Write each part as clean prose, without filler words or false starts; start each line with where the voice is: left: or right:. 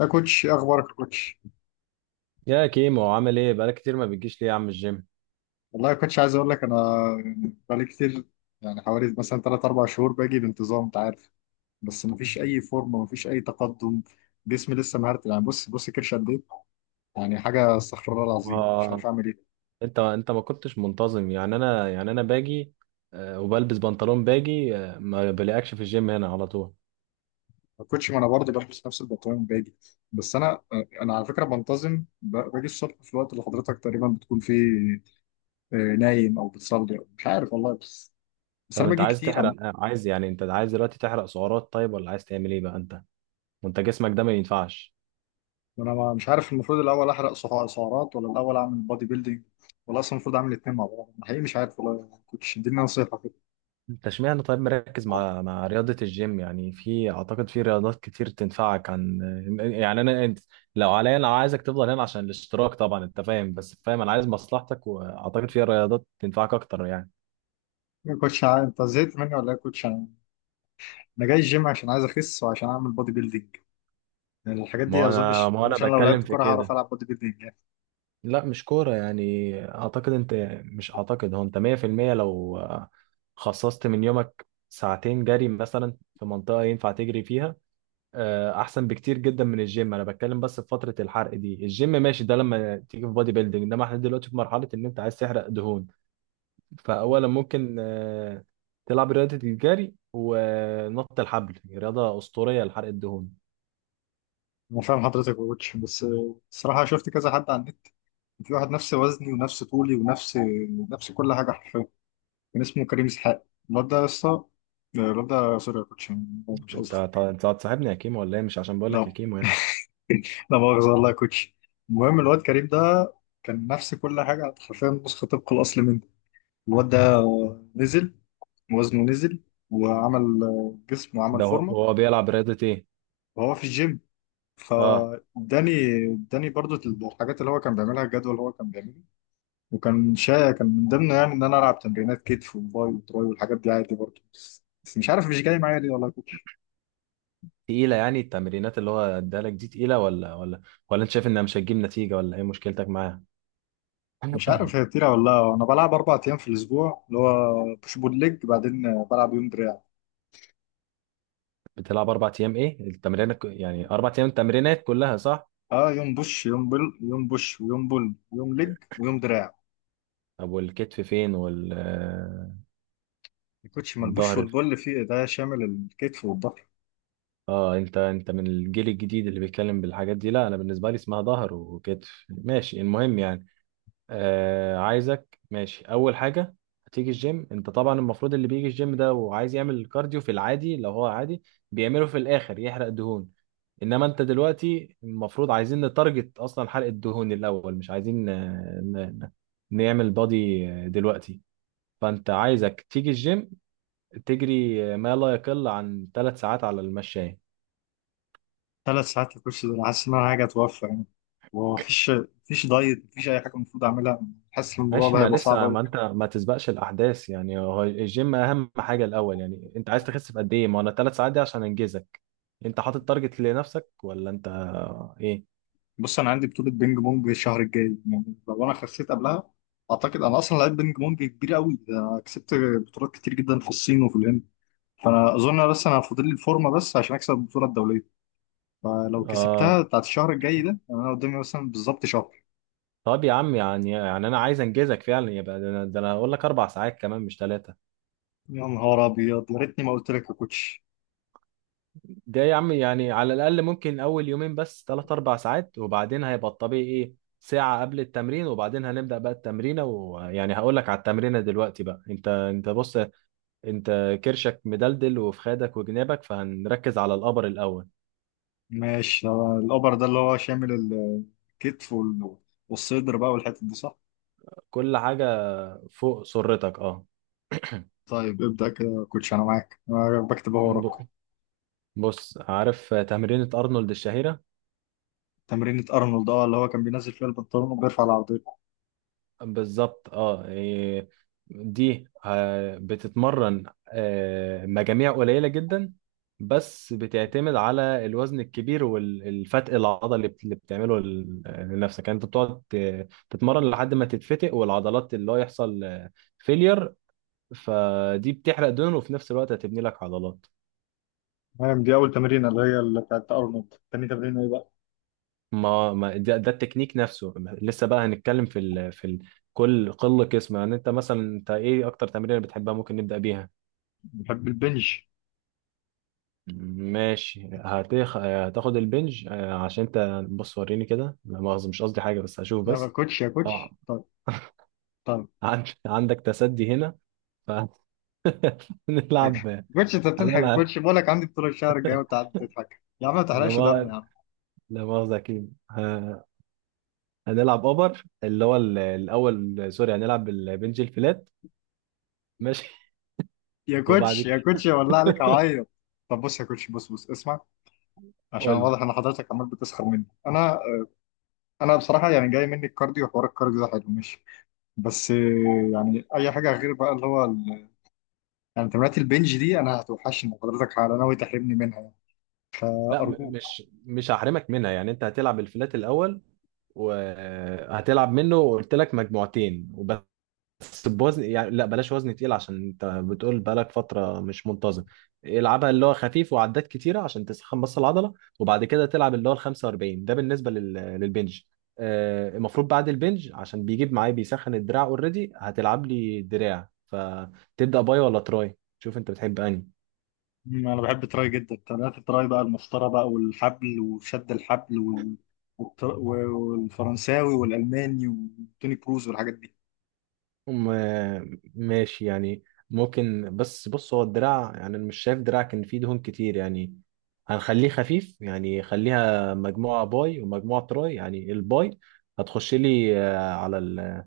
left: يا كوتش، إيه اخبارك يا كوتش؟
right: يا كيمو، عامل ايه؟ بقالك كتير ما بتجيش ليه يا عم الجيم؟
left: والله يا كوتش، عايز اقول لك، انا بقالي كتير، يعني حوالي مثلا 3 4 شهور باجي بانتظام انت عارف. بس مفيش اي فورمه، مفيش اي تقدم. جسمي لسه مهرت، يعني بص بص كرش قد ايه. يعني حاجه، استغفر الله العظيم، مش عارف
right: ما
left: اعمل ايه.
right: انت ما كنتش منتظم يعني. انا باجي، وبلبس بنطلون باجي، ما بلاقيكش في الجيم هنا على طول.
left: يا كوتش، ما انا برضه بلبس نفس البنطلون باجي. بس انا على فكره بنتظم باجي الصبح في الوقت اللي حضرتك تقريبا بتكون فيه، نايم او بتصلي أو مش عارف والله. بس بس
right: طب
left: انا
right: انت
left: باجي
right: عايز
left: كتير.
right: تحرق، عايز يعني انت عايز دلوقتي تحرق سعرات، طيب، ولا عايز تعمل ايه بقى انت؟ وانت جسمك ده ما ينفعش.
left: انا مش عارف المفروض الاول احرق سعرات ولا الاول اعمل بودي بيلدينج، ولا اصلا المفروض اعمل الاثنين مع بعض. أنا حقيقي مش عارف، والله كوتش اديني نصيحه كده.
right: انت اشمعنى طيب مركز مع رياضة الجيم؟ يعني في اعتقد في رياضات كتير تنفعك عن، يعني انا انت، لو عليا انا عايزك تفضل هنا عشان الاشتراك طبعا، انت فاهم، بس فاهم انا عايز مصلحتك، واعتقد في رياضات تنفعك اكتر يعني.
left: يا كوتش انت زهقت مني ولا ايه يا كوتش؟ انا، أنا جاي الجيم عشان عايز اخس وعشان اعمل بودي بيلدينج. يعني الحاجات دي،
right: ما انا
left: اظنش
right: ما انا
left: اظنش انا لو
right: بتكلم
left: لعبت
right: في
left: كوره هعرف
right: كده.
left: العب بودي بيلدينج يعني.
right: لا مش كورة يعني، اعتقد انت، مش اعتقد، هو انت 100%، لو خصصت من يومك ساعتين جري مثلا في منطقة ينفع تجري فيها، احسن بكتير جدا من الجيم. انا بتكلم بس في فتره الحرق دي، الجيم ماشي، ده لما تيجي في بادي بيلدينج، انما احنا دلوقتي في مرحله ان انت عايز تحرق دهون. فاولا ممكن تلعب رياضه الجري، ونط الحبل رياضه اسطوريه لحرق الدهون.
left: انا فاهم حضرتك يا كوتش، بس الصراحه شفت كذا حد على النت، في واحد نفس وزني ونفس طولي ونفس، نفس كل حاجه حرفيا. كان اسمه كريم اسحاق. الواد ده يا اسطى، الواد ده سوري يا كوتش، مش قصدي.
right: انت هتصاحبني يا كيمو ولا ايه؟ مش عشان بقول لك يا
left: لا،
right: كيمو يعني.
left: لا مؤاخذة والله يا كوتش. المهم الواد كريم ده كان نفس كل حاجة حرفيا، نسخة طبق الأصل منه. الواد ده نزل، وزنه نزل، وعمل جسم وعمل
right: ده هو
left: فورمة
right: هو بيلعب رياضه ايه؟
left: وهو في الجيم.
right: اه.
left: فاداني اداني برضو الحاجات اللي هو كان بيعملها، الجدول اللي هو كان بيعمله. وكان كان من ضمنه يعني ان انا العب تمرينات كتف وباي وتراي والحاجات دي عادي برضو. بس بس مش عارف مش جاي معايا ليه، والله يا كوتش.
right: تقيله يعني؟ التمرينات اللي هو ادالك دي تقيله، ولا ولا انت شايف انها مش هتجيب نتيجه، ولا ايه مشكلتك معاها؟
left: مش عارف هي كتيرة ولا لا. انا بلعب اربع ايام في الاسبوع، اللي هو بوش بول ليج، بعدين بلعب يوم دراع.
right: بتلعب 4 ايام؟ ايه التمرين يعني؟ 4 ايام التمرينات كلها صح؟
left: اه، يوم بوش يوم بل يوم بوش ويوم بول ويوم لج ويوم دراع.
right: طب والكتف فين؟ وال
left: الكوتش، ما البوش
right: والظهر
left: والبول فيه ده شامل الكتف والظهر.
right: اه. انت من الجيل الجديد اللي بيتكلم بالحاجات دي. لا، انا بالنسبه لي اسمها ظهر وكتف، ماشي، المهم يعني. آه، عايزك ماشي. اول حاجه هتيجي الجيم. انت طبعا المفروض اللي بيجي الجيم ده وعايز يعمل كارديو في العادي، لو هو عادي، بيعمله في الاخر يحرق دهون. انما انت دلوقتي المفروض عايزين نتارجت اصلا حرق الدهون الاول، مش عايزين نعمل بادي دلوقتي. فانت عايزك تيجي الجيم تجري ما لا يقل عن 3 ساعات على المشاية.
left: ثلاث ساعات الكوتش ده؟ أنا حاسس ان انا حاجه اتوفى يعني. ومفيش، مفيش دايت، مفيش اي حاجه المفروض اعملها. حاسس ان الموضوع
right: ماشي،
left: ده
right: ما
left: هيبقى صعب
right: لسه،
left: قوي.
right: ما ما تسبقش الاحداث يعني. هو الجيم اهم حاجة الاول. يعني انت عايز تخس في قد ايه؟ ما انا 3 ساعات دي عشان انجزك. انت حاطط تارجت لنفسك، ولا انت ايه؟
left: بص انا عندي بطوله بينج بونج الشهر الجاي، يعني لو انا خسيت قبلها. اعتقد انا اصلا لعيب بينج بونج كبير قوي، ده أنا كسبت بطولات كتير جدا في الصين وفي الهند. فانا اظن بس انا فاضل لي الفورمه بس عشان اكسب البطوله الدوليه. فلو
right: اه.
left: كسبتها بتاعت الشهر الجاي ده يعني انا قدامي مثلا بالظبط شهر.
right: طب يا عم، يعني انا عايز انجزك فعلا، يبقى ده، انا ده أنا هقول لك 4 ساعات كمان مش 3.
left: يا نهار ابيض، يا ريتني ما قلت لك يا كوتش.
right: ده يا عم يعني، على الأقل ممكن أول يومين بس تلات أربع ساعات، وبعدين هيبقى الطبيعي إيه؟ ساعة قبل التمرين، وبعدين هنبدأ بقى التمرينة. ويعني هقول لك على التمرينة دلوقتي بقى. أنت بص، أنت كرشك مدلدل، وفي خدك وجنابك، فهنركز على الأبر الأول.
left: ماشي، ده الاوبر ده اللي هو شامل الكتف والصدر بقى والحتت دي صح؟
right: كل حاجة فوق سرتك، أه.
left: طيب ابدا كده يا كوتش، انا معاك، انا بكتب اهو وراك.
right: ب- بص، عارف تمرينة أرنولد الشهيرة؟
left: تمرينة ارنولد، اه اللي هو كان بينزل فيها البنطلون وبيرفع العرضية.
right: بالظبط. اه، إيه، دي بتتمرن مجاميع قليلة جدا، بس بتعتمد على الوزن الكبير والفتق العضلي اللي بتعمله لنفسك. يعني انت بتقعد تتمرن لحد ما تتفتق، والعضلات اللي هو يحصل فيلير. فدي بتحرق دهن، وفي نفس الوقت هتبني لك عضلات.
left: تمام، دي اول تمرينة اللي هي اللي بتاعت ارنولد. تاني تمرينة ايه بقى؟
right: ده التكنيك نفسه. لسه بقى هنتكلم في ال... في ال... كل قله قسم. يعني انت مثلا، انت ايه اكتر تمرين بتحبها، ممكن نبدأ بيها.
left: بحب البنج.
right: ماشي، هتخ... هتاخد البنج. عشان انت، بص وريني كده، لا مؤاخذة مش قصدي حاجة، بس هشوف
left: يا
right: بس.
left: كوتش يا كوتش،
right: اه،
left: طيب. طيب.
right: عند... عندك تسدي هنا، فهنلعب.
left: كوتش انت بتضحك يا
right: هنلعب،
left: كوتش؟ بقول لك عندي بطولة الشهر الجاي وانت قاعد بتضحك يا عم. ما
right: لا
left: تحرقش دم يا
right: ما-
left: عم.
right: لا مؤاخذة، أكيد هنلعب أوبر اللي هو ال- الأول، سوري، هنلعب البنج الفلات، ماشي.
left: يا
right: وبعد
left: كوتش يا
right: كده.
left: كوتش، يا والله عليك اعيط. طب بص يا كوتش، بص بص اسمع. عشان
right: قول لي.
left: واضح ان حضرتك عمال بتسخر مني انا. انا بصراحه يعني جاي مني الكارديو، وحوار الكارديو ده حلو ماشي. بس يعني اي حاجه غير بقى اللي هو يعني تمرينات البنج دي انا هتوحشني. حضرتك على ناوي تحرمني منها يعني؟
right: لا،
left: ارجوك.
right: مش هحرمك منها، يعني أنت هتلعب الفلات الأول، وهتلعب منه قلت لك مجموعتين، بس بوزن يعني، لا بلاش وزن تقيل عشان انت بتقول بقالك فترة مش منتظم. العبها اللي هو خفيف وعدات كتيرة عشان تسخن بس العضلة. وبعد كده تلعب اللي هو ال 45، ده بالنسبة لل... للبنج. المفروض بعد البنج عشان بيجيب معايا بيسخن الدراع اوريدي، هتلعب لي دراع. فتبدأ باي ولا تراي؟ شوف انت بتحب انهي.
left: انا بحب التراي جدا. تمرينات التراي بقى، المسطره بقى والحبل وشد الحبل والفرنساوي والالماني وتوني كروز والحاجات دي.
right: ماشي يعني، ممكن. بس بص، هو الدراع يعني أنا مش شايف دراع كان فيه دهون كتير يعني. هنخليه خفيف، يعني خليها مجموعة باي ومجموعة تراي. يعني الباي هتخش لي على ال-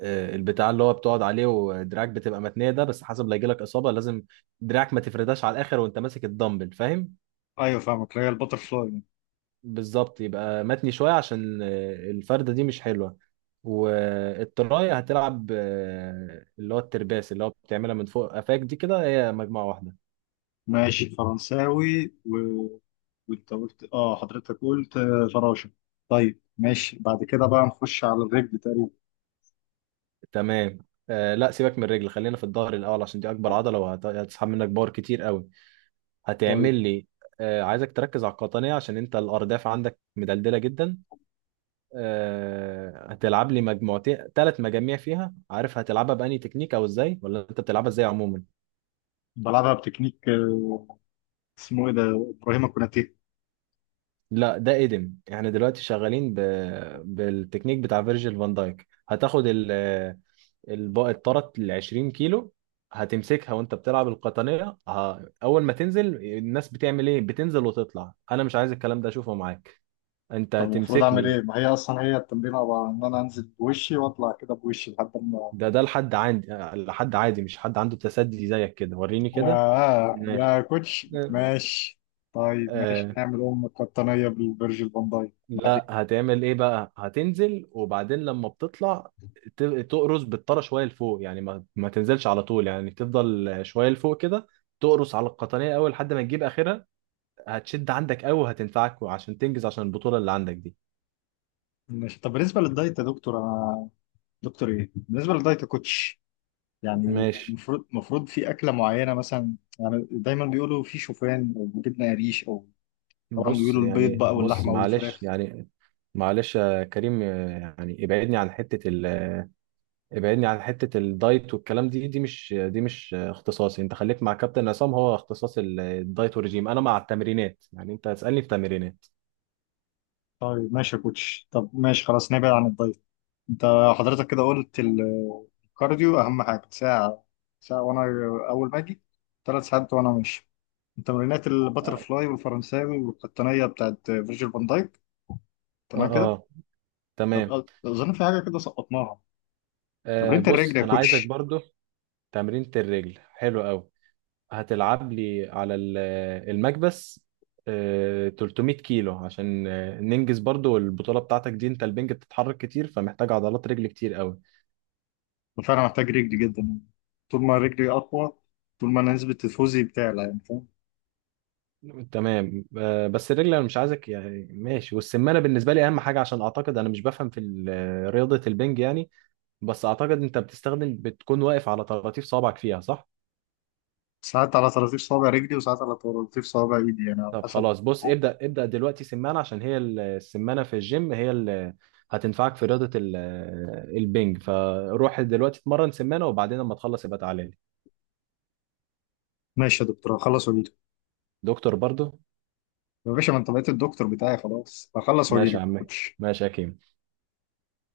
right: البتاع اللي هو بتقعد عليه، ودراعك بتبقى متنية، ده بس حسب لا يجيلك إصابة. لازم دراعك ما تفرداش على الآخر وأنت ماسك الدمبل، فاهم؟
left: ايوه فاهمك، اللي هي البتر فلاي.
right: بالظبط، يبقى متني شوية عشان الفردة دي مش حلوة. والتراية هتلعب اللي هو الترباس اللي هو بتعملها من فوق قفاك دي، كده هي مجموعة واحدة.
left: ماشي فرنساوي وانت قلت اه. حضرتك قلت فراشة. طيب ماشي، بعد كده بقى نخش على الرجل تقريبا.
right: تمام. آه، لا سيبك من الرجل، خلينا في الظهر الأول عشان دي أكبر عضلة، وهتسحب منك باور كتير قوي. هتعمل
left: طيب
right: لي، آه، عايزك تركز على القطنية عشان أنت الأرداف عندك مدلدلة جدا. آه، هتلعب لي مجموعتين، 3 مجاميع فيها. عارف هتلعبها بأني تكنيك أو إزاي، ولا أنت بتلعبها إزاي عموما؟
left: بلعبها بتكنيك. اسمه ايه ده؟ ابراهيم كوناتيه.
right: لا، ده قدم، احنا دلوقتي شغالين ب... بالتكنيك بتاع فيرجيل فان دايك. هتاخد ال... الب... الطرت ال 20 كيلو، هتمسكها وانت بتلعب القطنية. ه... اول ما تنزل، الناس بتعمل ايه؟ بتنزل وتطلع. انا مش عايز الكلام ده اشوفه معاك. انت
left: طب المفروض
right: هتمسك
left: اعمل
right: لي.
left: ايه؟ ما هي اصلا هي التمرين عباره عن ان انا انزل بوشي واطلع كده بوشي لحد ما.
right: ده لحد عندي، لحد عادي، مش حد عنده تسدي زيك كده، وريني كده.
left: يا
right: ماشي.
left: يا كوتش ماشي. طيب ماشي نعمل ام قطنيه بالفيرجيل فان دايك
right: لا،
left: بعدين.
right: هتعمل ايه بقى؟ هتنزل، وبعدين لما بتطلع تقرص بالطرى شويه لفوق. يعني ما تنزلش على طول، يعني تفضل شويه لفوق كده، تقرص على القطنيه اول لحد ما تجيب اخرها. هتشد عندك قوي، وهتنفعك عشان تنجز، عشان البطوله اللي عندك دي.
left: ماشي، طب بالنسبه للدايت يا دكتور، انا دكتور ايه؟ بالنسبه للدايت يا كوتش، يعني
right: ماشي.
left: المفروض في أكلة معينة مثلا؟ يعني دايما بيقولوا في شوفان أو جبنة قريش أو طبعا
right: بص
left: بيقولوا البيض
right: يعني،
left: بقى
right: بص
left: واللحمة
right: معلش
left: والفراخ.
right: يعني، معلش يا كريم يعني، ابعدني عن حته ال، ابعدني عن حتة الدايت والكلام. دي مش اختصاصي. انت خليك مع كابتن عصام، هو اختصاص ال- الدايت والرجيم، انا مع التمرينات. يعني انت هتسألني في تمرينات.
left: طيب ماشي يا كوتش، طب ماشي خلاص نبعد عن الدايت. أنت حضرتك كده قلت الكارديو أهم حاجة. ساعة، ساعة وأنا أول ما أجي. ثلاث ساعات وأنا ماشي. تمرينات
right: اه.
left: الباترفلاي والفرنساوي والقطنية بتاعت فيرجيل فان دايك. تمام كده؟
right: اه. تمام.
left: طب أظن في حاجة كده سقطناها.
right: آه،
left: تمرينة
right: بص
left: الرجل يا
right: انا عايزك
left: كوتش.
right: برضو. تمرينة الرجل حلو قوي. هتلعب لي على ال- المكبس، آه 300 كيلو، عشان ننجز برضو البطولة بتاعتك دي. انت البنج بتتحرك كتير، فمحتاج عضلات رجل كتير قوي.
left: فانا محتاج رجلي جدا. طول ما رجلي اقوى، طول ما أنا نسبه تفوزي بتعلى يعني، فاهم؟
right: تمام، بس الرجل انا مش عايزك يعني ماشي. والسمانه بالنسبه لي اهم حاجه، عشان اعتقد انا مش بفهم في ال- رياضه البنج يعني. بس اعتقد انت بتستخدم، بتكون واقف على طراطيف صوابعك فيها، صح؟
left: ساعات على طراطيف صوابع رجلي وساعات على طراطيف صوابع ايدي، يعني على
right: طب
left: حسب.
right: خلاص بص، ابدا دلوقتي سمانه، عشان هي ال- السمانه في الجيم هي اللي هتنفعك في رياضه ال- البنج. فروح دلوقتي اتمرن سمانه، وبعدين لما تخلص يبقى تعالى لي.
left: ماشي يا دكتور، هخلص واجيلك.
right: دكتور برضو.
left: يا باشا، ما انت بقيت الدكتور بتاعي خلاص، هخلص
right: ماشي يا
left: واجيلك ما
right: عمي.
left: كنتش
right: ماشي يا كيم.